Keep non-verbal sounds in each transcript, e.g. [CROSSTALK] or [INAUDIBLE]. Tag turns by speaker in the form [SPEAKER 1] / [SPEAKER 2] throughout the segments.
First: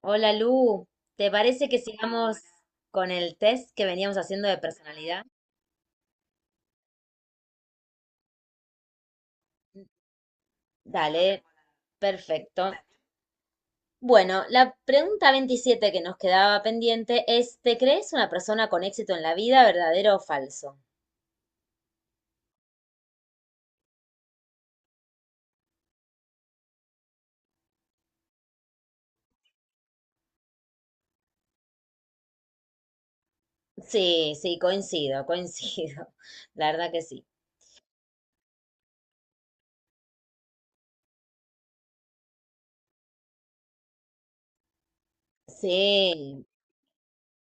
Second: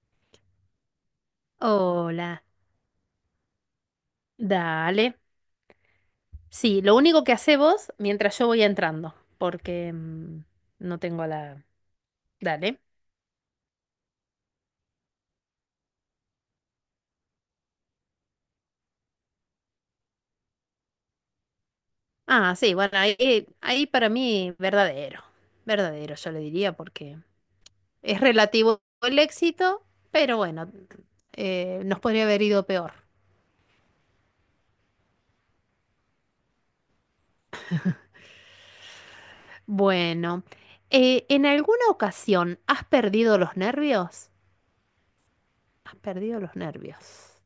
[SPEAKER 1] Hola Lu, ¿te parece que sigamos
[SPEAKER 2] Hola,
[SPEAKER 1] con el test que veníamos haciendo de
[SPEAKER 2] dale.
[SPEAKER 1] personalidad?
[SPEAKER 2] Sí, lo único que hace vos mientras yo voy entrando, porque no tengo
[SPEAKER 1] Dale,
[SPEAKER 2] la...
[SPEAKER 1] perfecto.
[SPEAKER 2] Dale.
[SPEAKER 1] Bueno, la pregunta 27 que nos quedaba pendiente es, ¿te crees una persona con éxito en la vida, verdadero o falso?
[SPEAKER 2] Ah, sí, bueno, ahí, ahí para mí verdadero, verdadero, yo le diría, porque es relativo el éxito, pero bueno, nos podría haber ido peor.
[SPEAKER 1] Sí, sí, coincido, coincido. [LAUGHS] La verdad que sí.
[SPEAKER 2] Bueno, ¿en alguna ocasión has perdido los nervios? Has perdido
[SPEAKER 1] Sí,
[SPEAKER 2] los nervios.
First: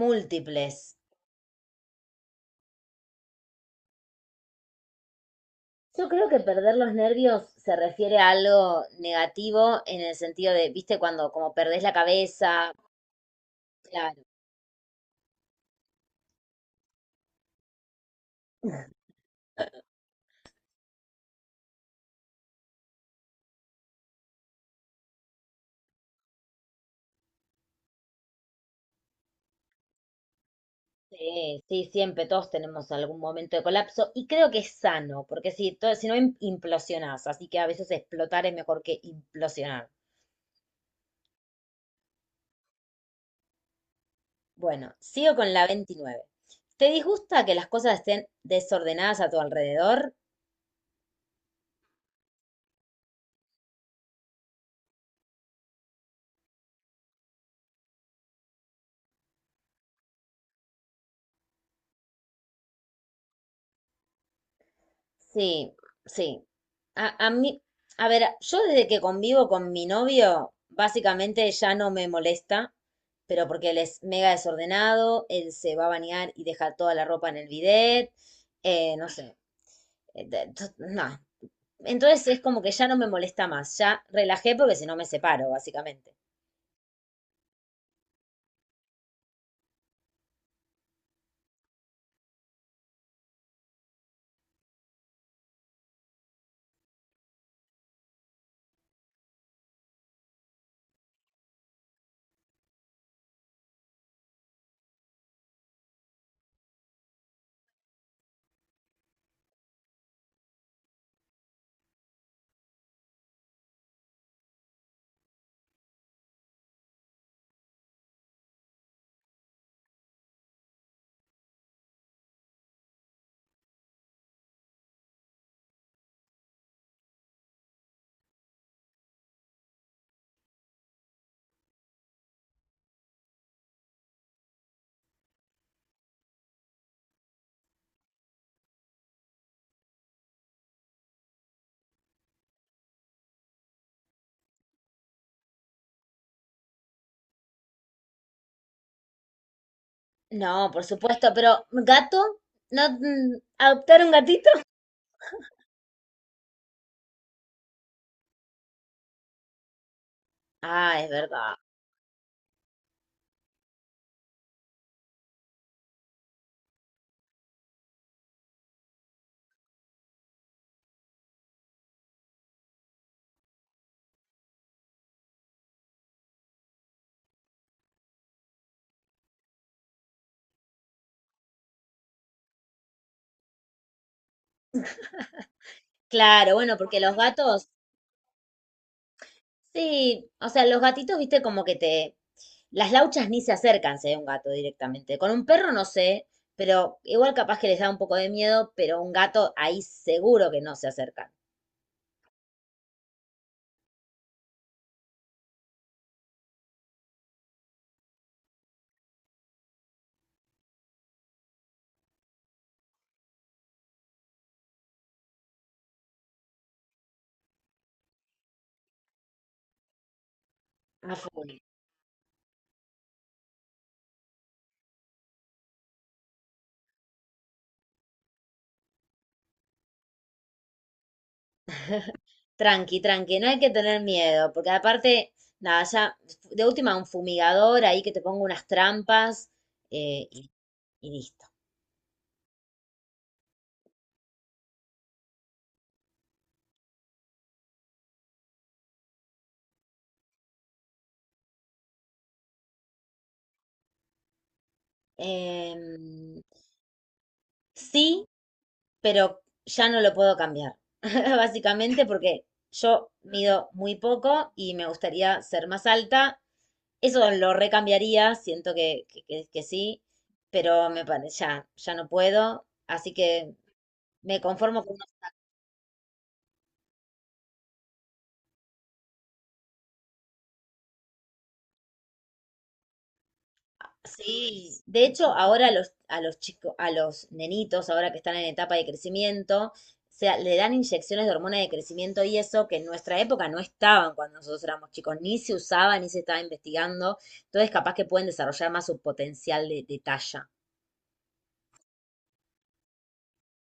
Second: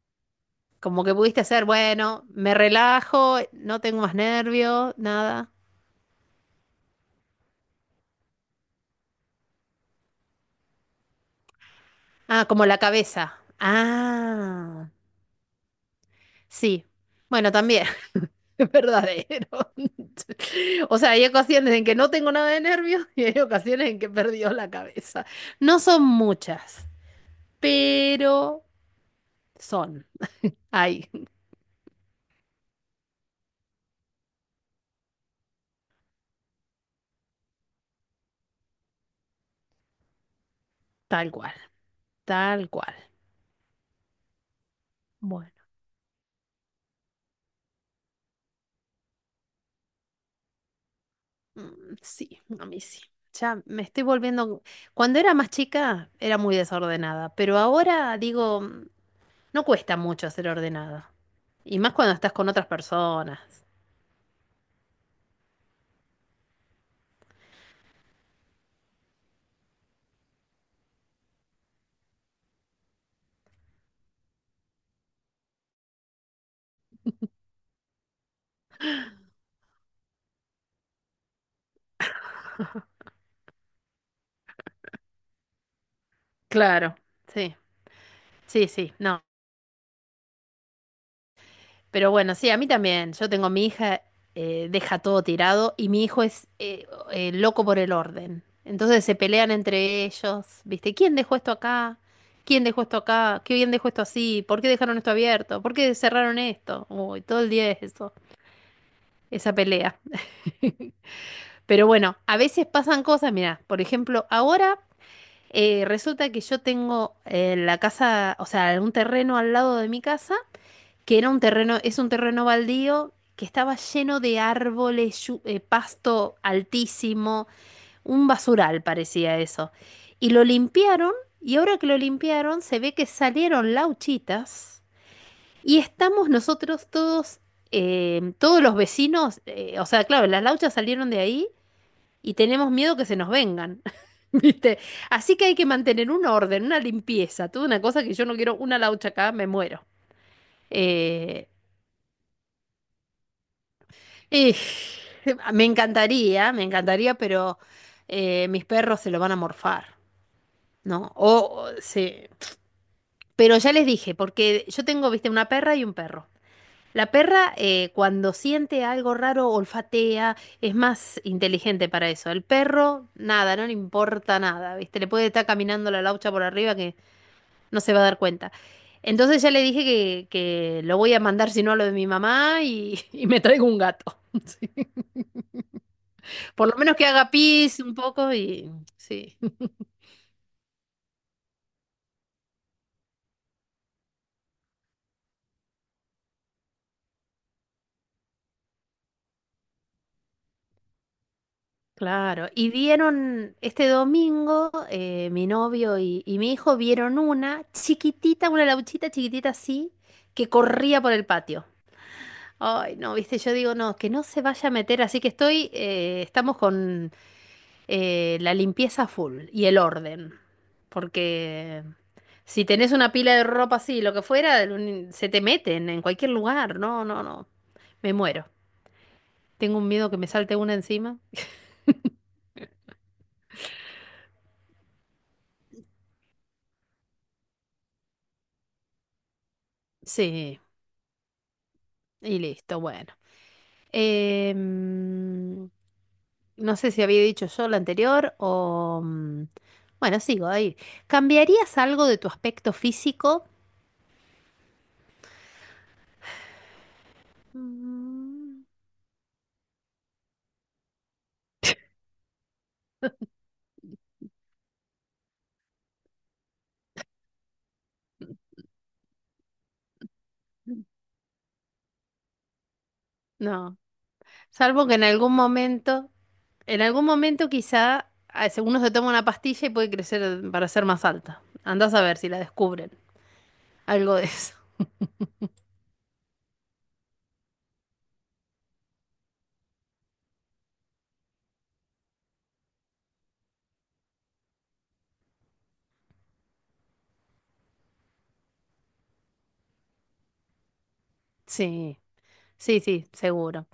[SPEAKER 1] múltiples.
[SPEAKER 2] Como que pudiste hacer, bueno, me relajo, no tengo más nervios, nada.
[SPEAKER 1] Yo creo que perder los nervios se refiere a algo negativo en el sentido de, viste, cuando como perdés la
[SPEAKER 2] Ah, como
[SPEAKER 1] cabeza,
[SPEAKER 2] la cabeza.
[SPEAKER 1] claro.
[SPEAKER 2] Ah, sí. Bueno, también, [LAUGHS] es verdadero. [LAUGHS] O sea, hay ocasiones en que no tengo nada de nervios y hay ocasiones en que he perdido la cabeza. No son muchas, pero son. Ay,
[SPEAKER 1] Sí, sí, siempre todos tenemos algún momento de colapso y creo que es sano, porque si, si no implosionás, así que a veces explotar es mejor que implosionar.
[SPEAKER 2] tal cual, tal cual.
[SPEAKER 1] Bueno, sigo con
[SPEAKER 2] Bueno.
[SPEAKER 1] la 29. ¿Te disgusta que las cosas estén desordenadas a tu alrededor?
[SPEAKER 2] Sí, a mí sí. Ya me estoy volviendo. Cuando era más chica era muy desordenada, pero ahora digo, no cuesta mucho ser ordenada. Y más cuando estás con otras personas.
[SPEAKER 1] Sí, sí. A mí, a ver, yo desde que convivo con mi novio, básicamente ya no me molesta, pero porque él es mega desordenado, él se va a bañar y deja toda la ropa en el bidet, no sé. No. Entonces es como que ya no me molesta más, ya relajé porque si no me separo, básicamente.
[SPEAKER 2] Claro, sí, sí, sí. No. Pero bueno, sí, a mí también. Yo tengo mi hija, deja todo tirado y mi hijo es loco por el orden. Entonces se pelean entre ellos, ¿viste? ¿Quién dejó esto acá? ¿Quién dejó esto acá? ¿Qué bien dejó esto así? ¿Por qué dejaron esto abierto? ¿Por qué cerraron esto? Uy, todo el día es eso, esa pelea. [LAUGHS] Pero bueno, a veces pasan cosas, mira, por ejemplo, ahora resulta que yo tengo la casa, o sea, un terreno al lado de mi casa que era un terreno, es un terreno baldío que estaba lleno de árboles, pasto altísimo, un basural parecía eso. Y lo limpiaron y ahora que lo limpiaron se ve que salieron lauchitas y estamos nosotros todos, todos los vecinos, o sea, claro, las lauchas salieron de ahí y tenemos miedo que se nos vengan. [LAUGHS] ¿Viste? Así que hay que mantener un orden, una limpieza, toda una cosa que yo no quiero, una laucha acá, me muero.
[SPEAKER 1] No, por supuesto,
[SPEAKER 2] Eh,
[SPEAKER 1] pero gato, ¿no adoptar un gatito?
[SPEAKER 2] Y [LAUGHS] me encantaría, pero mis perros se lo van a morfar,
[SPEAKER 1] Ah, es
[SPEAKER 2] ¿no?
[SPEAKER 1] verdad.
[SPEAKER 2] O se- Pero ya les dije, porque yo tengo, viste, una perra y un perro. La perra, cuando siente algo raro, olfatea, es más inteligente para eso. El perro, nada, no le importa nada, viste, le puede estar caminando la laucha por arriba que no se va a dar cuenta. Entonces ya le dije que lo voy a mandar, si no, a lo de mi mamá y, [LAUGHS] y me traigo un gato. [LAUGHS] Sí.
[SPEAKER 1] Claro,
[SPEAKER 2] Por lo
[SPEAKER 1] bueno,
[SPEAKER 2] menos
[SPEAKER 1] porque
[SPEAKER 2] que
[SPEAKER 1] los
[SPEAKER 2] haga
[SPEAKER 1] gatos,
[SPEAKER 2] pis un poco y sí, [LAUGHS]
[SPEAKER 1] sí, o sea, los gatitos, viste, como que te... Las lauchas ni se acercan si hay un gato directamente. Con un perro no sé, pero igual capaz que les da un poco de miedo, pero un gato ahí seguro que no se acercan.
[SPEAKER 2] claro. Y vieron este domingo, mi novio y mi hijo vieron una chiquitita, una lauchita chiquitita así, que corría por el patio. Ay, no, viste, yo digo, no, que no se vaya a meter, así que estoy, estamos con la limpieza full y el orden.
[SPEAKER 1] A full.
[SPEAKER 2] Porque si tenés una pila de ropa así, lo que fuera, un- se te meten en cualquier lugar. No, no, no. Me muero. Tengo un miedo que me salte una encima.
[SPEAKER 1] Tranqui, tranqui, no hay que tener miedo, porque aparte, nada, ya de última un fumigador ahí que te ponga unas trampas eh, y,
[SPEAKER 2] Sí,
[SPEAKER 1] y listo.
[SPEAKER 2] y listo, bueno. Em, no sé si había dicho yo la anterior o... bueno, sigo ahí. ¿Cambiarías algo de tu aspecto físico?
[SPEAKER 1] Em, sí,
[SPEAKER 2] Mm,
[SPEAKER 1] pero ya no lo puedo cambiar, [LAUGHS] básicamente porque yo mido muy poco y me gustaría ser más alta. Eso lo recambiaría, siento que, que sí, pero me parece, ya, ya no puedo, así que
[SPEAKER 2] No,
[SPEAKER 1] me conformo
[SPEAKER 2] salvo que
[SPEAKER 1] con
[SPEAKER 2] en algún momento quizá a- uno se toma una pastilla y puede crecer para ser más alta. Andás a ver si la descubren. Algo de eso.
[SPEAKER 1] sí,
[SPEAKER 2] [LAUGHS]
[SPEAKER 1] de hecho, ahora a a los chicos, a los nenitos, ahora que están en etapa de crecimiento, se, le dan inyecciones de hormona de crecimiento y eso que en nuestra época no estaban cuando nosotros éramos chicos, ni se usaba, ni se estaba investigando. Entonces, capaz que pueden desarrollar más su potencial de talla.
[SPEAKER 2] Sí, sí, sí, seguro.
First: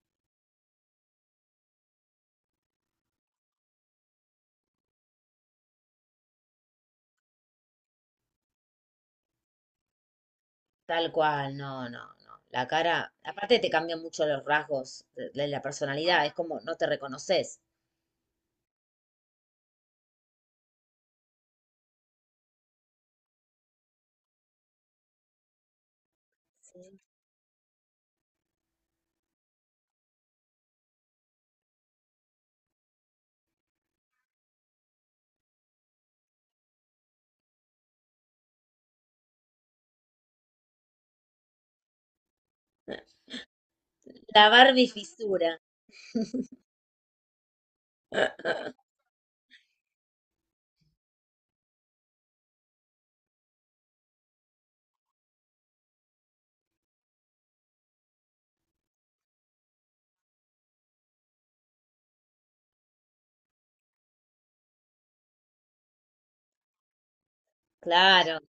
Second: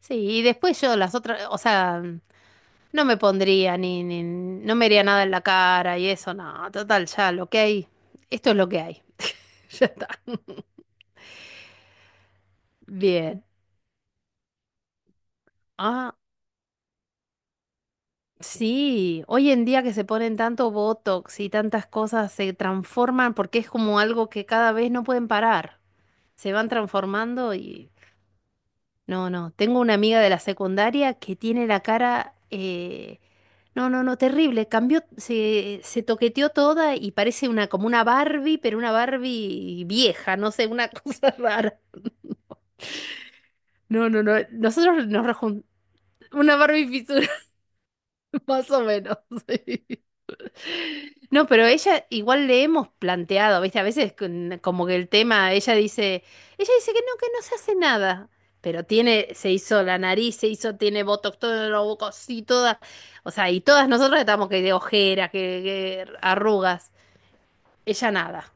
[SPEAKER 2] Sí, y después yo las otras, o sea, no me pondría ni, ni, no me haría nada en la cara y eso, no, total, ya lo que hay, esto es lo que hay, [LAUGHS] ya está.
[SPEAKER 1] Tal cual, no, no, no. La cara,
[SPEAKER 2] Bien.
[SPEAKER 1] aparte te cambian mucho los rasgos de la
[SPEAKER 2] Ah,
[SPEAKER 1] personalidad, es como no te reconoces.
[SPEAKER 2] sí, hoy en día que se ponen tanto botox y tantas cosas se transforman porque es como algo que cada vez no pueden parar, se van transformando y no, no. Tengo una amiga de la secundaria que tiene la cara... no, no, no, terrible. Cambió, se toqueteó toda y parece una como una Barbie, pero una Barbie vieja, no sé, una [LAUGHS] cosa rara. No, no, no.
[SPEAKER 1] La Barbie
[SPEAKER 2] Nosotros nos
[SPEAKER 1] fisura.
[SPEAKER 2] rejuntamos. Una Barbie fisura, [LAUGHS] más
[SPEAKER 1] [LAUGHS]
[SPEAKER 2] o menos. [LAUGHS] No, pero ella igual le hemos planteado, ¿viste? A veces con- como que el tema, ella dice que no se hace nada, pero tiene, se hizo la nariz, se hizo, tiene botox, todo lo bocos y todas, o sea, y todas nosotras estamos que de ojeras, que arrugas, ella
[SPEAKER 1] Claro.
[SPEAKER 2] nada,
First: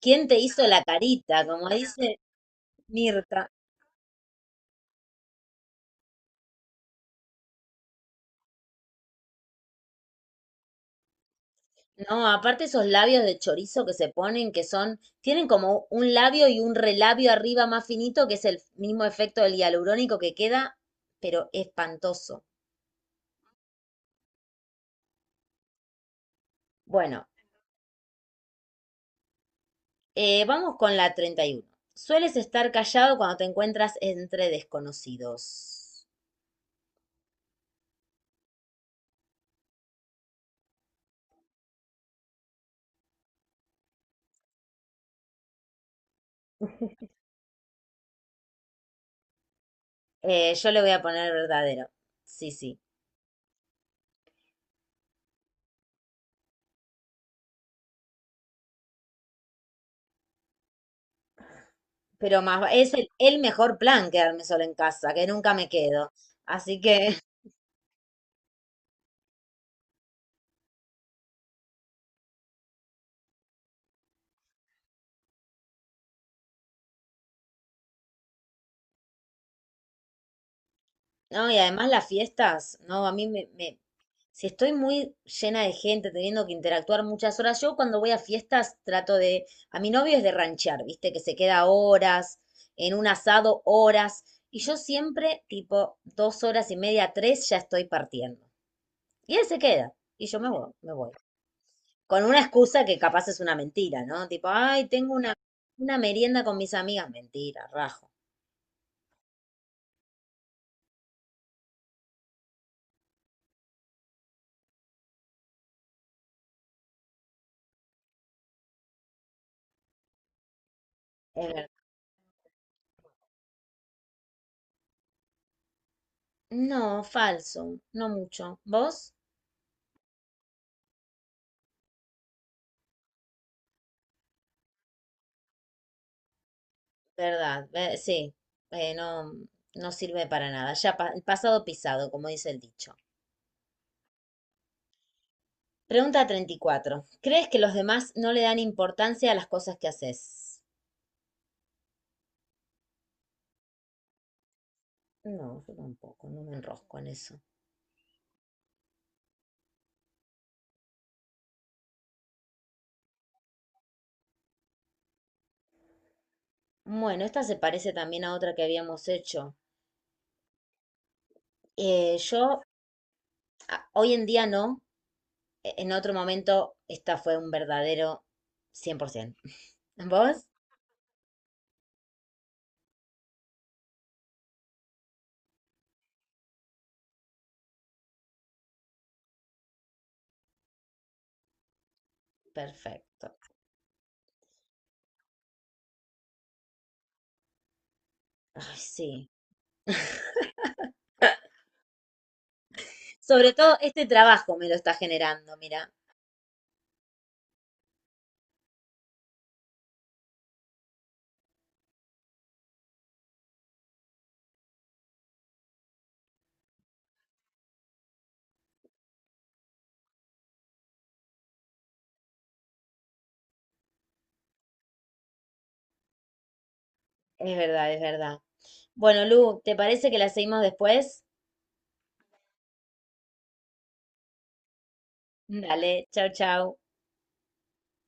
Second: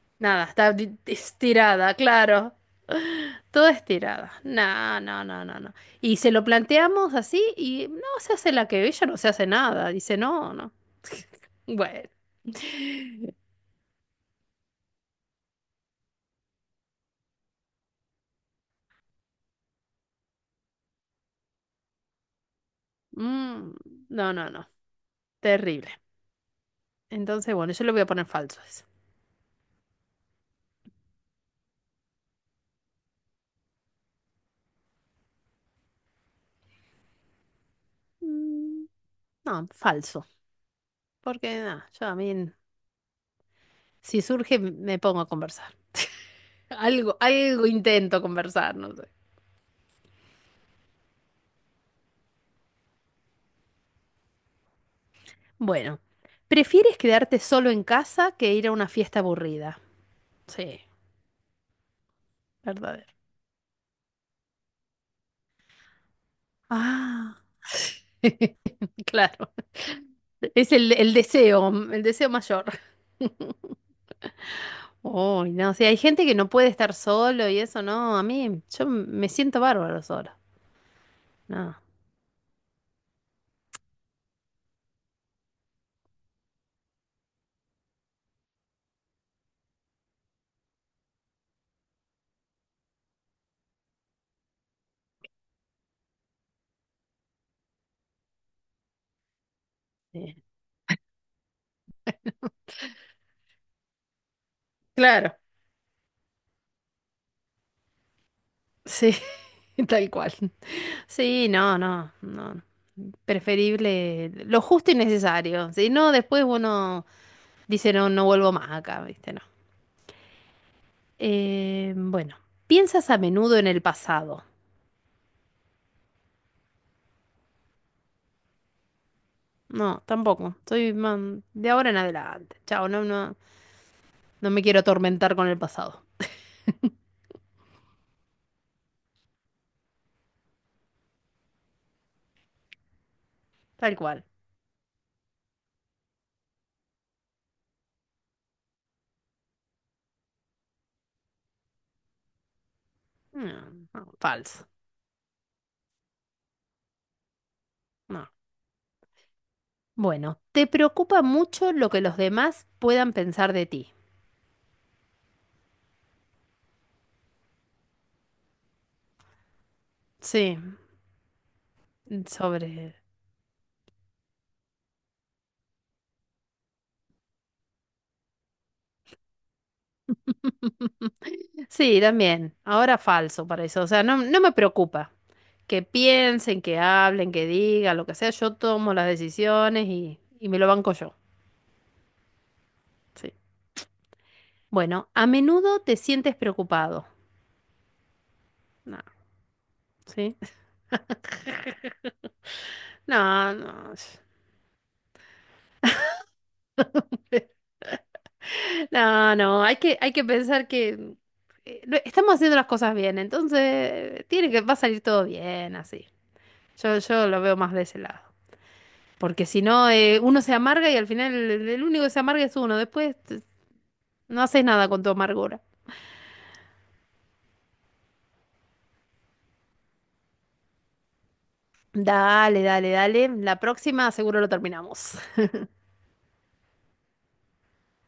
[SPEAKER 1] ¿Quién te
[SPEAKER 2] nada,
[SPEAKER 1] hizo
[SPEAKER 2] está
[SPEAKER 1] la
[SPEAKER 2] di-
[SPEAKER 1] carita? Como
[SPEAKER 2] estirada,
[SPEAKER 1] dice
[SPEAKER 2] claro.
[SPEAKER 1] Mirta.
[SPEAKER 2] Toda estirada. No, no, no, no, no. Y se lo planteamos así y no se hace la que ella no se hace nada. Dice, no, no. [LAUGHS] Bueno.
[SPEAKER 1] No, aparte esos labios de chorizo que se ponen, que son, tienen como un labio y un relabio arriba más finito, que es el mismo efecto del hialurónico que queda, pero espantoso.
[SPEAKER 2] Mm, no, no, no. Terrible.
[SPEAKER 1] Bueno,
[SPEAKER 2] Entonces, bueno, yo le voy a poner falso a eso.
[SPEAKER 1] vamos con la 31. Sueles estar callado cuando te encuentras entre desconocidos.
[SPEAKER 2] Mm, no, falso. Porque nada, yo a mí, si surge, me pongo a conversar. Algo, algo intento conversar, no sé.
[SPEAKER 1] Yo le voy a poner verdadero. Sí, sí.
[SPEAKER 2] Bueno, ¿prefieres quedarte solo en casa que ir a una fiesta aburrida? Sí,
[SPEAKER 1] Pero más, es
[SPEAKER 2] verdadero.
[SPEAKER 1] el mejor plan quedarme sola en casa, que nunca me quedo. Así que,
[SPEAKER 2] Ah. [LAUGHS] Claro, es el deseo, el deseo mayor. [LAUGHS] Uy, no, o sea, hay gente que no puede estar solo y eso, no, a mí, yo me siento bárbaro solo.
[SPEAKER 1] [LAUGHS] no, y
[SPEAKER 2] No,
[SPEAKER 1] además las fiestas, no, a mí si estoy muy llena de gente, teniendo que interactuar muchas horas, yo cuando voy a fiestas trato de, a mi novio es de ranchear, viste, que se queda horas, en un asado horas, y yo siempre, tipo, dos horas y media, tres, ya estoy partiendo. Y él se queda, y
[SPEAKER 2] sí.
[SPEAKER 1] yo me voy, me voy con una excusa que capaz es una mentira, ¿no? Tipo, ay, tengo
[SPEAKER 2] Claro,
[SPEAKER 1] una merienda con mis amigas. Mentira, rajo.
[SPEAKER 2] sí, [LAUGHS] tal cual. Sí, no, no, no. Preferible lo justo y necesario. Si no, después uno dice, no, no vuelvo más acá, ¿viste? No.
[SPEAKER 1] Es verdad.
[SPEAKER 2] Bueno, ¿piensas a menudo en el pasado?
[SPEAKER 1] No, falso, no mucho. ¿Vos?
[SPEAKER 2] No, tampoco. Soy más de ahora en adelante. Chao, no, no, no me quiero atormentar con el pasado.
[SPEAKER 1] Verdad, sí, no, no sirve para nada. El pasado pisado, como dice el dicho.
[SPEAKER 2] Tal cual.
[SPEAKER 1] Pregunta 34. ¿Crees que los demás no le dan importancia a las cosas que haces?
[SPEAKER 2] No, no, falso.
[SPEAKER 1] No, yo tampoco, no me enrosco en eso.
[SPEAKER 2] No. Bueno, ¿te preocupa mucho lo que los demás puedan pensar de ti?
[SPEAKER 1] Bueno, esta se parece también a otra que habíamos hecho.
[SPEAKER 2] Sí,
[SPEAKER 1] Yo
[SPEAKER 2] sobre...
[SPEAKER 1] hoy en día no, en otro momento, esta fue un verdadero 100%. [LAUGHS] ¿Vos?
[SPEAKER 2] [LAUGHS] Sí, también. Ahora falso para eso. O sea, no, no me preocupa que piensen, que hablen, que digan, lo que sea. Yo tomo las decisiones y me lo banco yo.
[SPEAKER 1] Perfecto.
[SPEAKER 2] Sí. Bueno, a menudo te sientes preocupado.
[SPEAKER 1] Ay,
[SPEAKER 2] No,
[SPEAKER 1] sí.
[SPEAKER 2] ¿sí?
[SPEAKER 1] Sobre
[SPEAKER 2] No,
[SPEAKER 1] todo
[SPEAKER 2] no,
[SPEAKER 1] este trabajo me lo está generando, mira.
[SPEAKER 2] no, no, hay que pensar que lo- estamos haciendo las cosas bien, entonces tiene que, va a salir todo bien, así. Yo lo veo más de ese lado. Porque si no, uno se amarga y al final el único que se amarga es uno. Después t- no haces nada con tu amargura.
[SPEAKER 1] Es verdad, es verdad. Bueno, Lu, ¿te parece que la seguimos después?
[SPEAKER 2] Dale, dale, dale. La próxima seguro lo terminamos.
[SPEAKER 1] Dale, chau, chau.